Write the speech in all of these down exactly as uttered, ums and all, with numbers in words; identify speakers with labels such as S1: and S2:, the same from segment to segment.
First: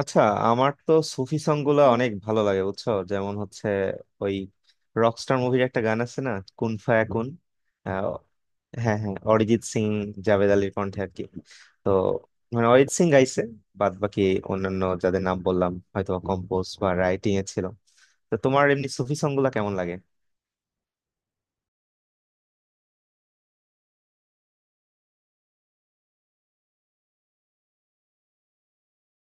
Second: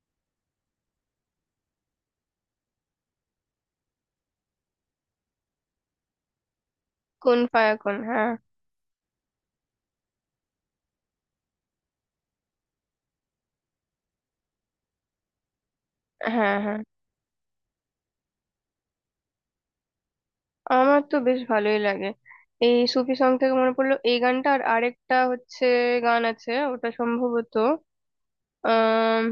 S1: আচ্ছা, আমার তো সুফি সং গুলা অনেক ভালো লাগে, বুঝছো? যেমন হচ্ছে ওই রকস্টার মুভির একটা গান আছে না, কুন ফায়া কুন।
S2: কোন ফায়াকুন,
S1: আহ,
S2: হ্যাঁ
S1: হ্যাঁ হ্যাঁ, অরিজিৎ সিং, জাভেদ আলীর কণ্ঠে আর কি। তো মানে অরিজিৎ সিং গাইছে, বাদ বাকি অন্যান্য যাদের নাম বললাম হয়তো
S2: হ্যাঁ
S1: কম্পোজ
S2: হ্যাঁ।
S1: বা রাইটিং এ ছিল। তো তোমার এমনি সুফি সং গুলা কেমন লাগে?
S2: আমার তো বেশ ভালোই লাগে। এই সুফি সং থেকে মনে পড়লো এই গানটা। আর আরেকটা হচ্ছে গান আছে, ওটা সম্ভবত আহ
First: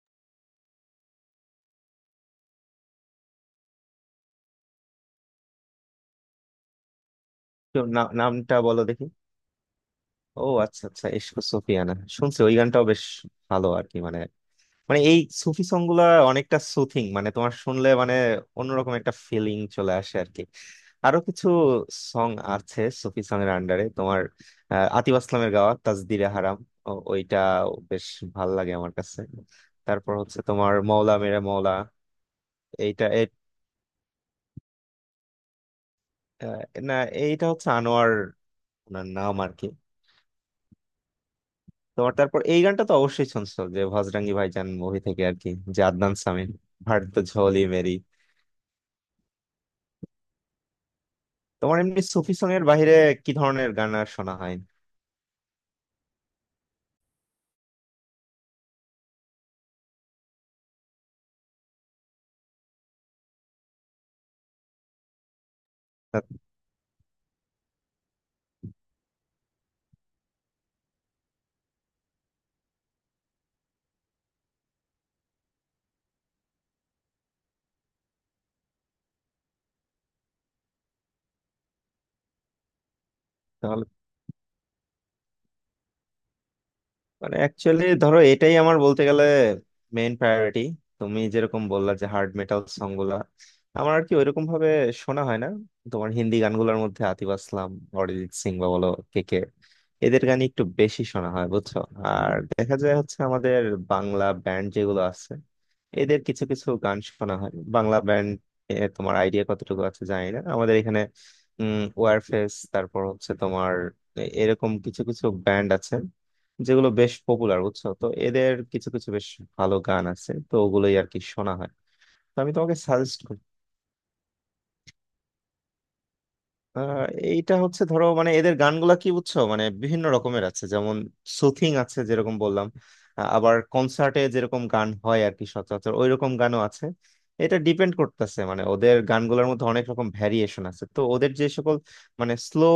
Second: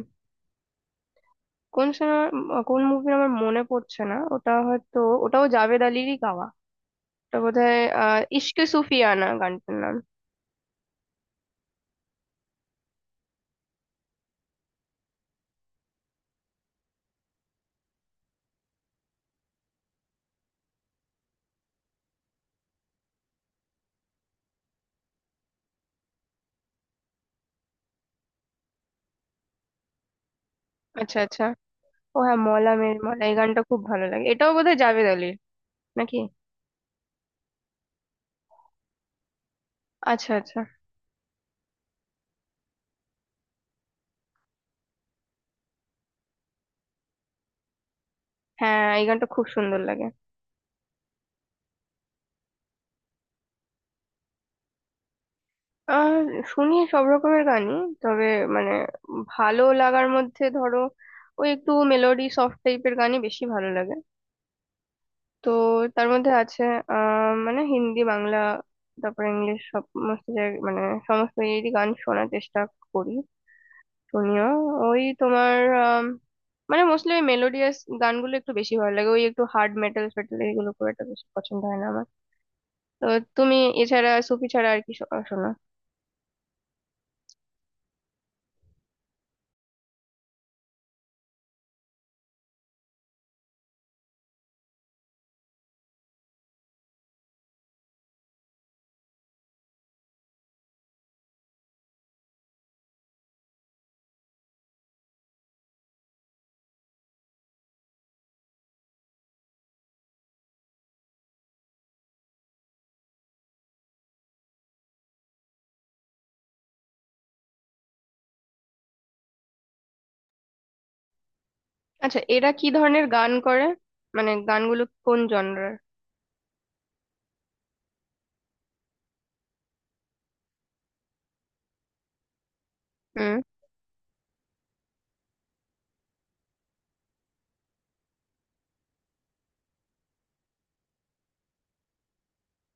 S2: কোন সিনেমা, কোন মুভির আমার মনে পড়ছে না। ওটা হয়তো ওটাও জাভেদ আলিরই গাওয়া। ওটা বোধহয়
S1: তো না-
S2: আহ
S1: নামটা
S2: ইশকে
S1: বলো দেখি।
S2: সুফিয়ানা গানটার নাম।
S1: ও আচ্ছা আচ্ছা, ইশক সুফিয়ানা শুনছি, ওই গানটাও বেশ ভালো আর কি। মানে, মানে এই সুফি সং গুলা অনেকটা সুথিং, মানে তোমার শুনলে মানে অন্যরকম একটা ফিলিং চলে আসে আর কি। আরো কিছু সং আছে সুফি সং এর আন্ডারে তোমার? আহ, আতিফ আসলামের গাওয়া তাজদিরে হারাম, ও- ওইটা বেশ ভাল লাগে আমার কাছে। তারপর হচ্ছে তোমার মৌলা
S2: আচ্ছা
S1: মেরে
S2: আচ্ছা।
S1: মৌলা।
S2: ও হ্যাঁ, মলা মের
S1: এইটা
S2: মলা,
S1: এ-
S2: এই গানটা খুব ভালো লাগে, এটাও বোধহয় জাভেদ আলির নাকি।
S1: আহ, না, এইটা হচ্ছে আনোয়ার, ওনার নাম আর কি।
S2: আচ্ছা আচ্ছা।
S1: তোমার তারপর এই গানটা তো অবশ্যই শুনছো, যে ভজরাঙ্গি ভাইজান মুভি থেকে আর কি, যে আদনান সামির ভাট তো ঝোলি মেরি।
S2: হ্যাঁ এই গানটা খুব সুন্দর লাগে।
S1: তোমার এমনি সুফি সং এর বাইরে কি ধরনের গান আর শোনা হয়?
S2: আহ শুনি সব রকমের গানই। তবে মানে ভালো লাগার মধ্যে ধরো ওই একটু মেলোডি সফট টাইপের গানই বেশি ভালো লাগে। তো তার
S1: তা-
S2: মধ্যে আছে আহ মানে হিন্দি, বাংলা, তারপর ইংলিশ, সমস্ত জায়গায় মানে সমস্ত ইয়েরই গান শোনার চেষ্টা করি, শুনিও। ওই তোমার আম, মানে মোস্টলি ওই মেলোডিয়াস গানগুলো একটু বেশি ভালো লাগে। ওই একটু হার্ড মেটাল ফেটাল এগুলো খুব একটা বেশি পছন্দ হয় না আমার। তো তুমি
S1: তাহলে
S2: এছাড়া সুফি ছাড়া আর কি শো- শোনো?
S1: মানে অ্যাকচুয়ালি ধরো, এটাই আমার বলতে গেলে মেইন প্রায়োরিটি। তুমি যেরকম বললা যে হার্ড মেটাল সং গুলা, আমার আর কি ওইরকম ভাবে শোনা হয় না। তোমার হিন্দি গানগুলোর মধ্যে আতিফ আসলাম, অরিজিৎ সিং বা বলো কে কে, এদের গানই একটু বেশি শোনা হয় বুঝছো। আর দেখা যায় হচ্ছে আমাদের বাংলা ব্যান্ড যেগুলো আছে, এদের কিছু কিছু গান শোনা হয়। বাংলা ব্যান্ড তোমার আইডিয়া কতটুকু আছে জানি না, আমাদের এখানে উম ওয়ারফেস, তারপর হচ্ছে তোমার এ- এরকম কিছু কিছু ব্যান্ড আছে যেগুলো বেশ পপুলার বুঝছো। তো এদের কিছু কিছু বেশ ভালো গান আছে, তো ওগুলোই আর কি শোনা হয়।
S2: আচ্ছা,
S1: তো
S2: এরা
S1: আমি
S2: কি
S1: তোমাকে
S2: ধরনের
S1: সাজেস্ট
S2: গান
S1: করি।
S2: করে? মানে গানগুলো কোন জনরার?
S1: আহ, এইটা হচ্ছে ধরো মানে এদের গানগুলা কি বুঝছো, মানে বিভিন্ন রকমের আছে যেমন সুথিং আছে যেরকম বললাম। আহ,
S2: হুম।
S1: আবার কনসার্টে যেরকম গান হয় আর কি, সচরাচর ওই রকম গানও আছে। এটা ডিপেন্ড করতেছে, মানে ওদের গানগুলোর মধ্যে অনেক রকম ভ্যারিয়েশন আছে, তো ওদের যে সকল মানে স্লো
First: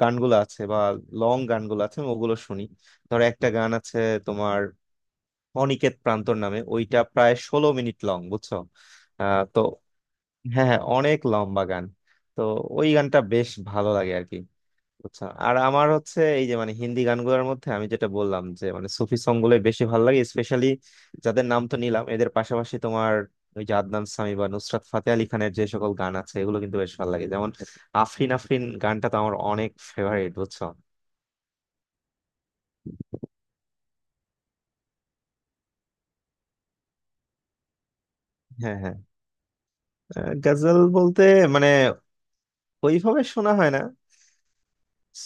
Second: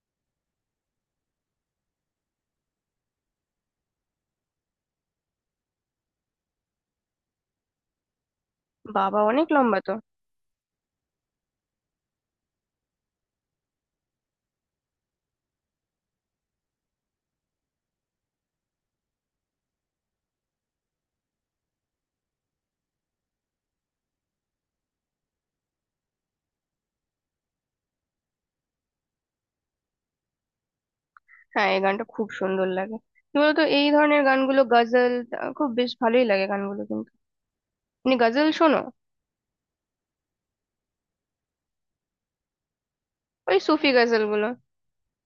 S1: গানগুলো আছে বা লং গানগুলো আছে আমি ওগুলো শুনি। ধরো একটা গান আছে তোমার, অনিকেত প্রান্তর নামে, ওইটা প্রায় ষোলো মিনিট লং, বুঝছো।
S2: বাবা
S1: আহ,
S2: অনেক
S1: তো
S2: লম্বা তো।
S1: হ্যাঁ হ্যাঁ, অনেক লম্বা গান। তো ওই গানটা বেশ ভালো লাগে আর কি, বুঝছো। আর আমার হচ্ছে এই যে মানে হিন্দি গানগুলোর মধ্যে আমি যেটা বললাম যে মানে সুফি সং গুলো বেশি ভালো লাগে স্পেশালি। যাদের নাম তো নিলাম, এদের পাশাপাশি তোমার ওই যে আদনান সামি বা নুসরাত ফাতে আলি খানের যে সকল গান আছে এগুলো কিন্তু বেশ ভালো লাগে। যেমন আফরিন আফরিন গানটা তো আমার অনেক ফেভারিট, বুঝছো।
S2: হ্যাঁ এই গানটা খুব সুন্দর লাগে। কি বলতো এই ধরনের গানগুলো গজল, আহ, খুব বেশ ভালোই লাগে গানগুলো, কিন্তু তুমি গজল
S1: হ্যাঁ
S2: শোনো?
S1: হ্যাঁ, আহ, গজল বলতে মানে ওইভাবে শোনা
S2: ওই
S1: হয় না।
S2: সুফি গজল গুলো?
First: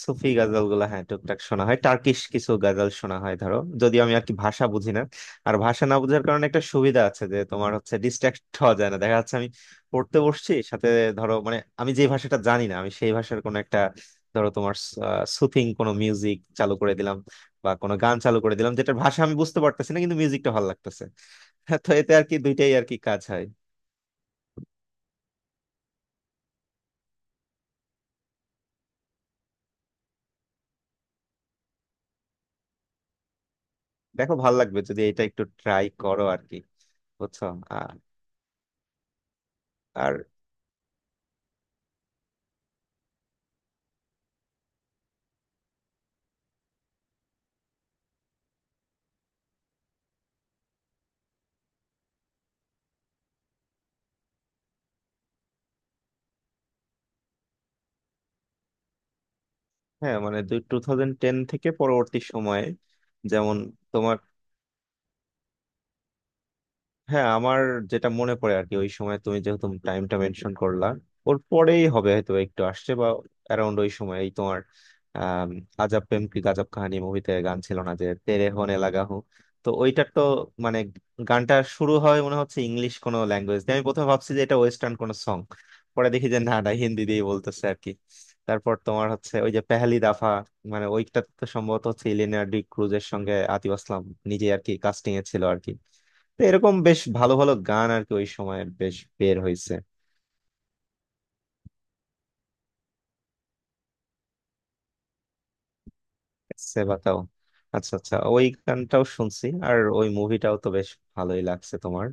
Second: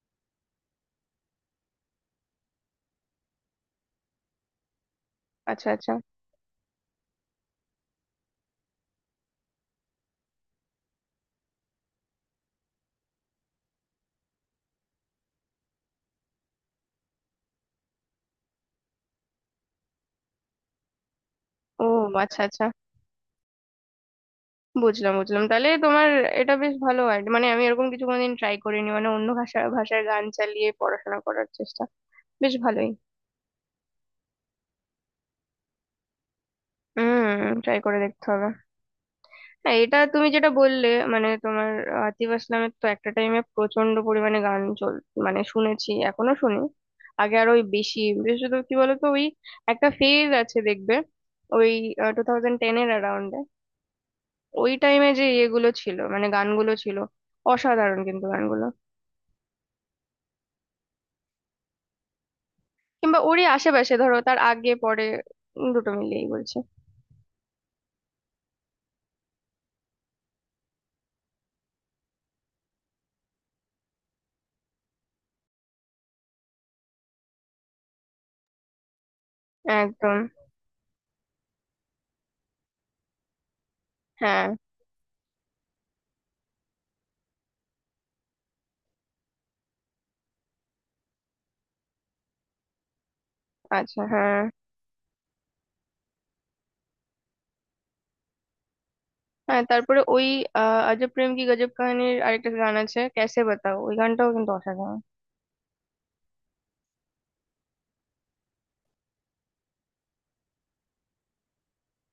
S1: সুফি গাজাল গুলা হ্যাঁ টুকটাক শোনা হয়, টার্কিশ কিছু গাজাল শোনা হয় ধরো, যদিও আমি আর কি ভাষা বুঝি না। আর
S2: আচ্ছা
S1: ভাষা
S2: আচ্ছা।
S1: না বোঝার কারণে একটা সুবিধা আছে, যে তোমার হচ্ছে ডিস্ট্রাক্ট হওয়া যায় না, দেখা যাচ্ছে আমি পড়তে বসছি সাথে, ধরো মানে আমি যে ভাষাটা জানি না, আমি সেই ভাষার কোনো একটা, ধরো তোমার সুথিং কোনো মিউজিক চালু করে দিলাম বা কোনো গান চালু করে দিলাম যেটার ভাষা আমি বুঝতে পারতেছি না কিন্তু মিউজিকটা ভালো লাগতেছে। হ্যাঁ,
S2: ও
S1: তো এতে আর কি
S2: আচ্ছা আচ্ছা,
S1: দুইটাই আর কি কাজ হয়।
S2: বুঝলাম বুঝলাম। তাহলে তোমার এটা বেশ ভালো আইডিয়া, মানে আমি এরকম কিছু কোনোদিন ট্রাই করিনি, মানে অন্য ভাষা ভাষার গান চালিয়ে পড়াশোনা করার চেষ্টা। বেশ ভালোই।
S1: দেখো ভালো লাগবে যদি এটা একটু ট্রাই করো আর কি, বুঝছো।
S2: হুম, ট্রাই করে দেখতে হবে। হ্যাঁ, এটা
S1: আর
S2: তুমি যেটা বললে, মানে তোমার আতিফ আসলামের তো একটা টাইমে প্রচন্ড পরিমাণে গান চল, মানে শুনেছি এখনো শুনি। আগে আরো ওই বেশি। বিশেষত কি বলতো ওই একটা ফেজ আছে দেখবে, ওই টু থাউজেন্ড টেন এর অ্যারাউন্ডে, ওই টাইমে যে ইয়েগুলো ছিল মানে গানগুলো ছিল অসাধারণ, কিন্তু গানগুলো
S1: হ্যাঁ, মানে দুই টু থাউজেন্ড টেন থেকে পরবর্তী সময়ে,
S2: কিংবা ওরই
S1: যেমন
S2: আশেপাশে
S1: তোমার,
S2: ধরো, তার আগে পরে। উম, দুটো মিলিয়েই বলছি।
S1: হ্যাঁ আমার যেটা মনে পড়ে আর কি, ওই সময় তুমি যেহেতু টাইমটা মেনশন করলা, ওর পরেই হবে হয়তো একটু আসছে বা অ্যারাউন্ড ওই সময় এই তোমার, আম, আজাব প্রেম কি গাজব কাহানি মুভিতে গান ছিল না, যে তেরে হোনে লাগা হো? তো ওইটার
S2: একদম।
S1: তো মানে গানটা শুরু হয় মনে হচ্ছে ইংলিশ কোনো ল্যাঙ্গুয়েজ দিয়ে, আমি প্রথমে ভাবছি যে
S2: হ্যাঁ।
S1: এটা ওয়েস্টার্ন কোনো সং, পরে দেখি যে না না হিন্দি দিয়েই বলতেছে আর কি। তারপর তোমার হচ্ছে ওই যে পেহলি দাফা, মানে ওইটা তো সম্ভবত হচ্ছে ইলিয়ানা ডি ক্রুজের সঙ্গে আতিফ
S2: আচ্ছা
S1: আসলাম
S2: হ্যাঁ
S1: নিজে আর কি কাস্টিং এ ছিল আর কি। তো এরকম বেশ ভালো ভালো গান আর কি ওই সময়ের বেশ বের
S2: হ্যাঁ,
S1: হয়েছে।
S2: তারপরে ওই আহ আজব প্রেম কি গজব কাহিনীর আরেকটা গান আছে, ক্যাসে বাতাও, ওই গানটাও কিন্তু অসাধারণ।
S1: সে বাতাও, আচ্ছা আচ্ছা, ওই গানটাও শুনছি। আর ওই মুভিটাও তো বেশ ভালোই লাগছে তোমার।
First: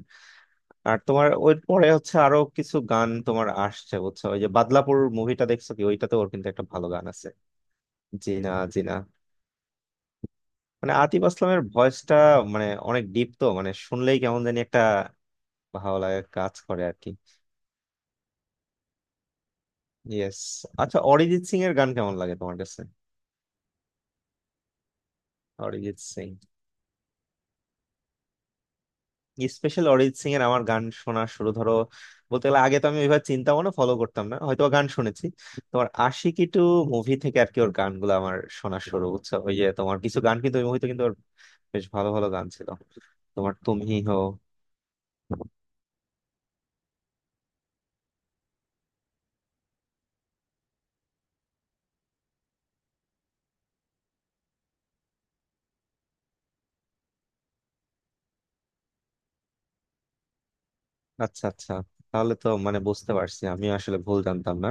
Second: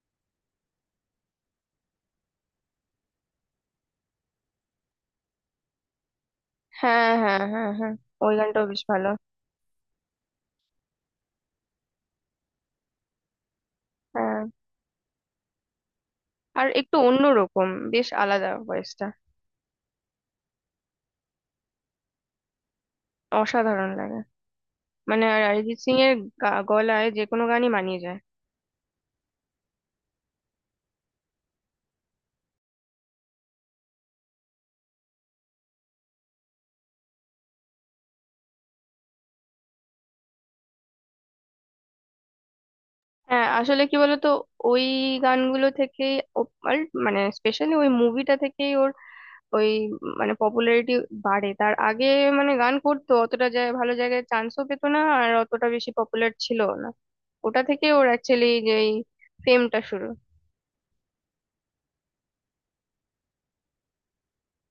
S1: আর তোমার ওই পরে হচ্ছে আরো কিছু গান তোমার আসছে বুঝছো, ওই যে বাদলাপুর মুভিটা দেখছো কি? ওইটাতে ওর কিন্তু একটা ভালো গান
S2: হ্যাঁ
S1: আছে,
S2: হ্যাঁ হ্যাঁ হ্যাঁ, ওই
S1: জিনা
S2: গানটাও বেশ
S1: জিনা।
S2: ভালো।
S1: মানে আতিফ আসলামের ভয়েসটা মানে অনেক ডিপ, তো মানে শুনলেই কেমন
S2: হ্যাঁ,
S1: জানি একটা ভালো লাগে কাজ
S2: আর
S1: করে আর
S2: একটু
S1: কি।
S2: অন্যরকম, বেশ আলাদা ভয়েসটা।
S1: ইয়েস। আচ্ছা, অরিজিৎ সিং এর গান কেমন লাগে তোমার কাছে?
S2: অসাধারণ লাগে, মানে আর অরিজিৎ সিং
S1: অরিজিৎ
S2: এর
S1: সিং,
S2: গা- গলায় যে কোনো গানই মানিয়ে যায়।
S1: স্পেশাল অরিজিৎ সিং এর আমার গান শোনা শুরু ধরো বলতে গেলে, আগে তো আমি ওইভাবে চিন্তা ভাবনা ফলো করতাম না, হয়তো বা গান শুনেছি। তোমার আশিকি টু মুভি থেকে আর কি ওর গানগুলো আমার শোনা শুরু বুঝছো, ওই যে তোমার কিছু গান কিন্তু ওই মুভিতে কিন্তু ওর বেশ ভালো ভালো গান ছিল।
S2: হ্যাঁ
S1: তোমার
S2: আসলে
S1: তুমি
S2: কি
S1: হো।
S2: বলতো ওই গানগুলো থেকেই ও- আর মানে স্পেশালি ওই মুভিটা থেকেই ওর ওই মানে পপুলারিটি বাড়ে। তার আগে মানে গান করতো, অতটা জায়গায় ভালো জায়গায় চান্সও পেতো না, আর অতটা বেশি পপুলার ছিল না। ওটা থেকে ওর অ্যাকচুয়ালি যে ফেমটা শুরু।
S1: আচ্ছা আচ্ছা, তাহলে তো মানে বুঝতে পারছি, আমি আসলে ভুল জানতাম না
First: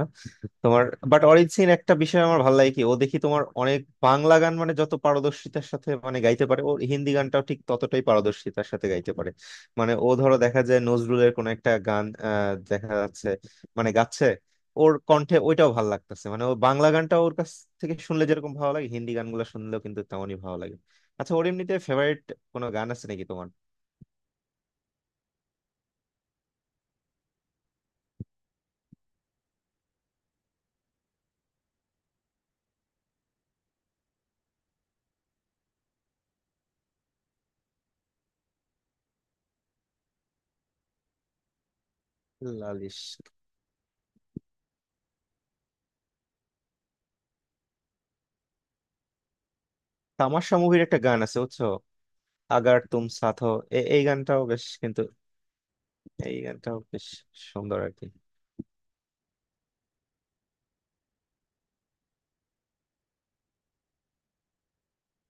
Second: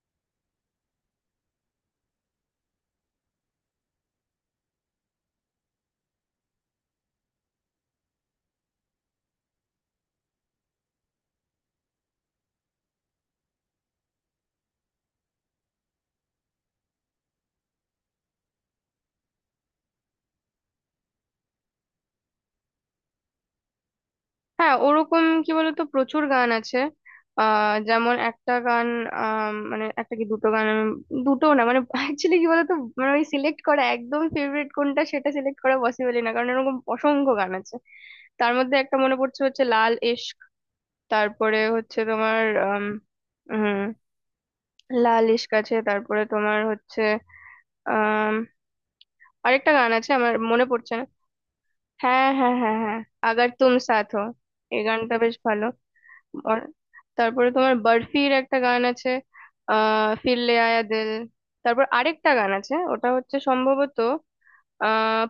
S1: তোমার। বাট অরিজিন একটা বিষয় আমার ভালো লাগে কি, ও দেখি তোমার অনেক বাংলা গান মানে যত পারদর্শিতার সাথে মানে গাইতে পারে, ও হিন্দি গানটাও ঠিক ততটাই পারদর্শিতার সাথে গাইতে পারে। মানে ও ধরো দেখা যায় নজরুলের কোন একটা গান, আহ, দেখা যাচ্ছে মানে গাচ্ছে ওর কণ্ঠে, ওইটাও ভালো লাগতেছে। মানে ও বাংলা গানটাও ওর কাছ থেকে শুনলে যেরকম ভালো লাগে, হিন্দি গানগুলো শুনলেও কিন্তু তেমনই ভালো লাগে। আচ্ছা ওর এমনিতে ফেভারিট কোনো গান আছে নাকি তোমার?
S2: হ্যাঁ, ওরকম কি বলতো প্রচুর গান আছে। আহ যেমন একটা গান, আম, মানে একটা কি দুটো গান আমি, দুটো না, মানে অ্যাকচুয়ালি কি বলতো, মানে ওই সিলেক্ট করা একদম ফেভারিট কোনটা সেটা সিলেক্ট করা পসিবলই না, কারণ এরকম অসংখ্য গান আছে। তার মধ্যে একটা মনে পড়ছে হচ্ছে লাল ইশক। তারপরে হচ্ছে তোমার
S1: লালিশ,
S2: আম, লাল ইশক আছে, তারপরে তোমার হচ্ছে আম, আরেকটা গান আছে আমার
S1: তামাশা
S2: মনে
S1: মুভির
S2: পড়ছে
S1: একটা
S2: না।
S1: গান আছে বুঝছো,
S2: হ্যাঁ হ্যাঁ হ্যাঁ
S1: আগার
S2: হ্যাঁ,
S1: তুম সাথ
S2: আগার
S1: হো।
S2: তুম
S1: এ- এই
S2: সাথ হো,
S1: গানটাও বেশ
S2: এই
S1: কিন্তু,
S2: গানটা বেশ ভালো।
S1: এই
S2: আর
S1: গানটা বেশ
S2: তারপরে তোমার
S1: সুন্দর আর কি।
S2: বরফির একটা গান আছে, আহ ফির লে আয়া দিল। তারপর আরেকটা গান আছে, ওটা হচ্ছে সম্ভবত আহ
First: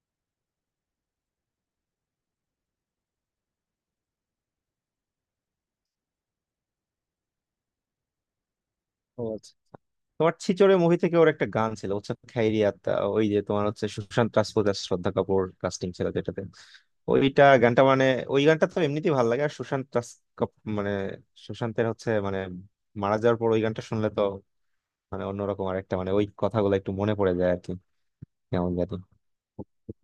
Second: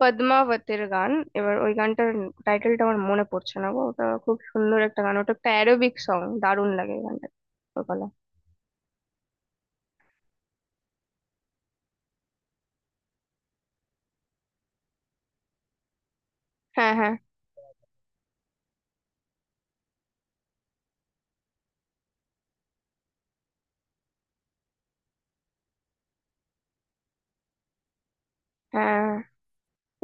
S2: পদ্মাবতের গান। এবার ওই গানটার টাইটেলটা আমার মনে পড়ছে না গো। ওটা খুব সুন্দর একটা গান, ওটা একটা অ্যারোবিক সং, দারুণ লাগে এই গানটা, ওর গলা।
S1: ও আচ্ছা। তোমার ছিচড়ে মুভি থেকে ওর একটা গান ছিল হচ্ছে খাইরিয়াতা, ওই যে তোমার হচ্ছে সুশান্ত রাজপুত আর শ্রদ্ধা কাপুর কাস্টিং ছিল যেটাতে।
S2: হ্যাঁ হ্যাঁ
S1: ওইটা গানটা মানে ওই গানটা তো এমনিতেই ভালো লাগে। আর সুশান্ত রাজ কাপ- মানে সুশান্তের হচ্ছে মানে মারা যাওয়ার পর ওই গানটা শুনলে তো মানে অন্যরকম আর একটা মানে ওই কথাগুলো একটু মনে পড়ে যায় আর কি, কেমন জানি।
S2: হ্যাঁ।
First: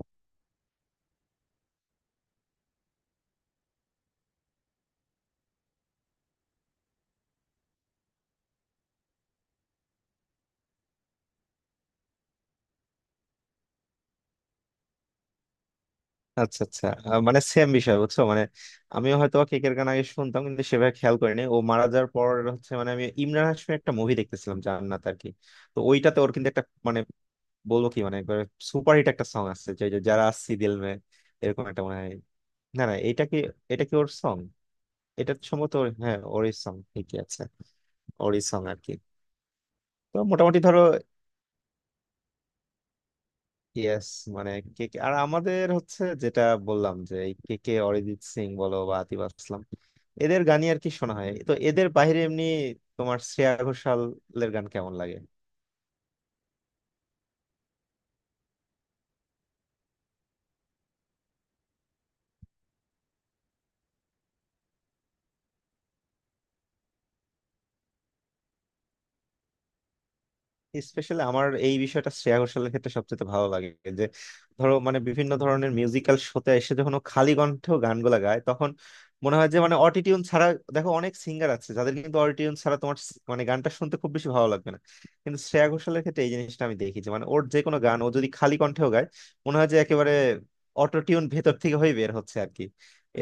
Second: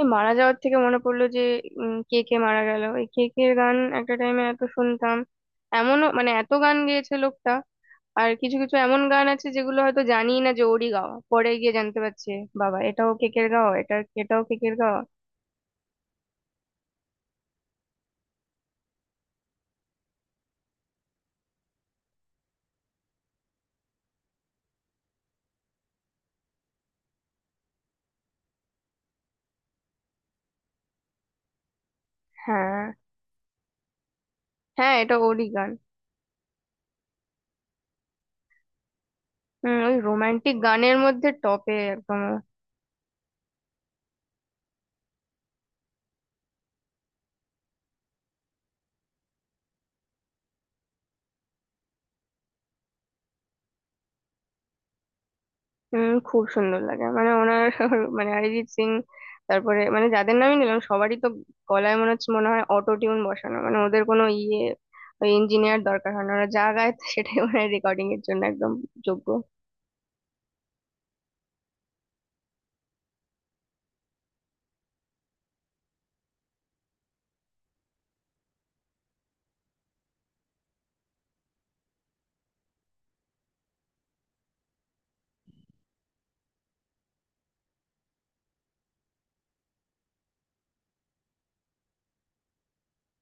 S2: এই মারা যাওয়ার থেকে মনে পড়লো যে উম, কে কে মারা গেল, এই কে কে গান একটা টাইমে এত শুনতাম। এমনও মানে এত গান গেয়েছে লোকটা, আর কিছু কিছু এমন গান আছে যেগুলো হয়তো জানি না যে ওরই গাওয়া, পরে গিয়ে জানতে পারছে বাবা এটাও কেকের গাওয়া। এটা এটাও কেকের গাওয়া।
S1: আচ্ছা আচ্ছা, আহ, মানে সেম বিষয় বুঝছো মানে। আমিও হয়তো বা কেকের গান আগে শুনতাম কিন্তু সেভাবে খেয়াল করিনি, ও মারা যাওয়ার পর হচ্ছে মানে আমি ইমরান হাশমির একটা মুভি দেখতেছিলাম, জান্নাত আর কি। তো ওইটাতে ওর কিন্তু একটা মানে বলবো কি মানে একবার সুপারহিট একটা সং আছে যে যে যারা আসছি দিল মে, এরকম একটা মনে হয়।
S2: হ্যাঁ
S1: না না, এটা কি, এটা কি ওর সং?
S2: হ্যাঁ, এটা
S1: এটা
S2: ওরই গান।
S1: সম্ভবত ওর- হ্যাঁ, ওরই সং ঠিকই আছে, ওরই সং আর কি।
S2: হম, ওই
S1: তো
S2: রোমান্টিক
S1: মোটামুটি ধরো,
S2: গানের মধ্যে টপে একদম।
S1: ইয়েস, মানে কেকে আর আমাদের হচ্ছে যেটা বললাম যে এই কেকে, অরিজিৎ সিং বলো বা আতিফ আসলাম, এদের গানই আর কি শোনা হয়। তো এদের বাইরে এমনি তোমার শ্রেয়া ঘোষালের গান কেমন লাগে?
S2: উম খুব সুন্দর লাগে মানে ওনার মানে অরিজিৎ সিং, তারপরে মানে যাদের নামই নিলাম সবারই তো গলায় মনে হচ্ছে মনে হয় অটো টিউন বসানো, মানে ওদের কোনো ইয়ে ইঞ্জিনিয়ার দরকার হয় না, ওরা যা গায় সেটাই ওনার রেকর্ডিং এর জন্য একদম যোগ্য।
S1: স্পেশালি আমার এই বিষয়টা শ্রেয়া ঘোষালের ক্ষেত্রে সবচেয়ে ভালো লাগে যে, ধরো মানে বিভিন্ন ধরনের মিউজিক্যাল শোতে এসে যখন ও খালি কণ্ঠে গানগুলা গায় তখন মনে হয় যে মানে অটিটিউন ছাড়া। দেখো অনেক সিঙ্গার আছে যাদের কিন্তু অটিটিউন ছাড়া তোমার স- মানে গানটা শুনতে খুব বেশি ভালো লাগবে না, কিন্তু শ্রেয়া ঘোষালের ক্ষেত্রে এই জিনিসটা আমি দেখি যে মানে ওর যে কোনো গান ও যদি খালি কণ্ঠেও গায় মনে হয় যে একেবারে অটোটিউন ভেতর থেকে হয়ে বের হচ্ছে আর কি,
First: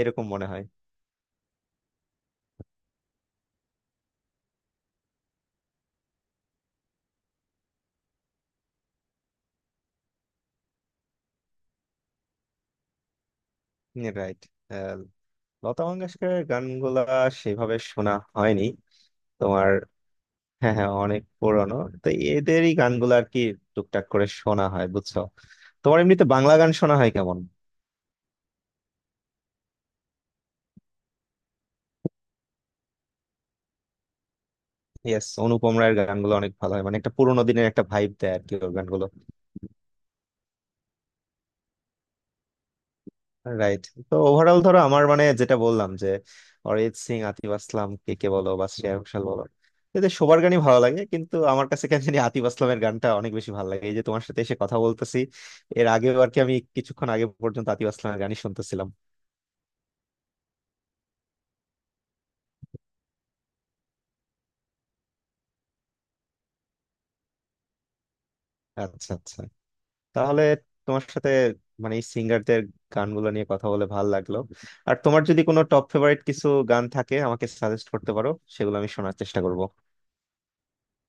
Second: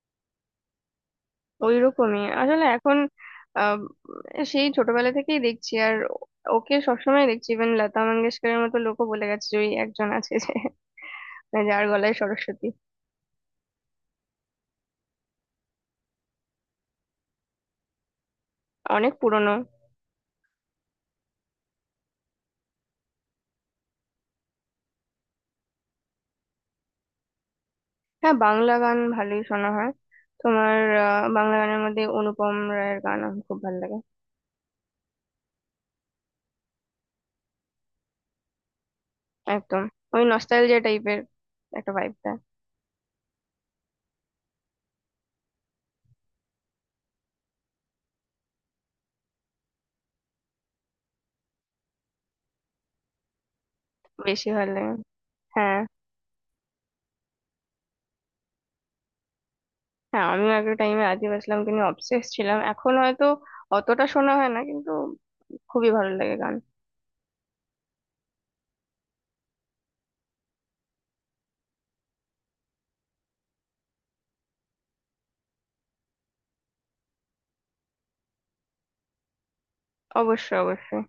S1: এরকম মনে হয়।
S2: ওইরকমই আসলে এখন, আহ, সেই ছোটবেলা থেকেই দেখছি আর ওকে সবসময় দেখছি। ইভেন লতা মঙ্গেশকরের মতো লোকও বলে গেছে যে ওই একজন আছে যে মানে যার গলায় সরস্বতী।
S1: রাইট, লতা মঙ্গেশকরের গানগুলা সেভাবে শোনা হয়নি
S2: অনেক পুরনো।
S1: তোমার। হ্যাঁ হ্যাঁ, অনেক পুরনো। তো এদেরই গানগুলো আর কি টুকটাক করে শোনা হয় বুঝছো। তোমার এমনিতে বাংলা গান শোনা হয় কেমন?
S2: হ্যাঁ বাংলা গান ভালোই শোনা হয় তোমার। আহ, বাংলা গানের মধ্যে অনুপম রায়ের গান আমার খুব ভালো লাগে।
S1: ইয়েস, অনুপম রায়ের গানগুলো অনেক ভালো হয়, মানে একটা পুরোনো দিনের একটা ভাইব দেয় আর কি ওর গানগুলো।
S2: একদম ওই নস্টালজিয়া টাইপের একটা ভাইব দেয়।
S1: রাইট, তো ওভারঅল ধরো আমার মানে যেটা বললাম যে অরিজিৎ সিং, আতিফ আসলাম, কে কে বলো বা শ্রেয়া ঘোষাল বলো, এদের সবার গানই ভালো লাগে কিন্তু আমার কাছে কেন জানি আতিফ আসলামের গানটা অনেক বেশি ভালো লাগে। এই যে তোমার সাথে
S2: বেশি
S1: এসে
S2: ভালো
S1: কথা
S2: লাগে।
S1: বলতেছি,
S2: হ্যাঁ
S1: এর আগেও আর কি আমি কিছুক্ষণ আগে পর্যন্ত আতিফ আসলামের গানই শুনতেছিলাম।
S2: হ্যাঁ, আমিও একটা টাইমে আতিফ আসলামকে নিয়ে অবসেস ছিলাম, এখন হয়তো অতটা শোনা হয় না, কিন্তু খুবই ভালো লাগে গান।
S1: আচ্ছা আচ্ছা, তাহলে তোমার সাথে মানে এই সিঙ্গারদের গানগুলো নিয়ে কথা বলে ভালো লাগলো। আর তোমার যদি কোনো টপ ফেভারিট কিছু গান থাকে আমাকে সাজেস্ট করতে পারো, সেগুলো আমি শোনার চেষ্টা করব।
S2: অবশ্যই অবশ্যই।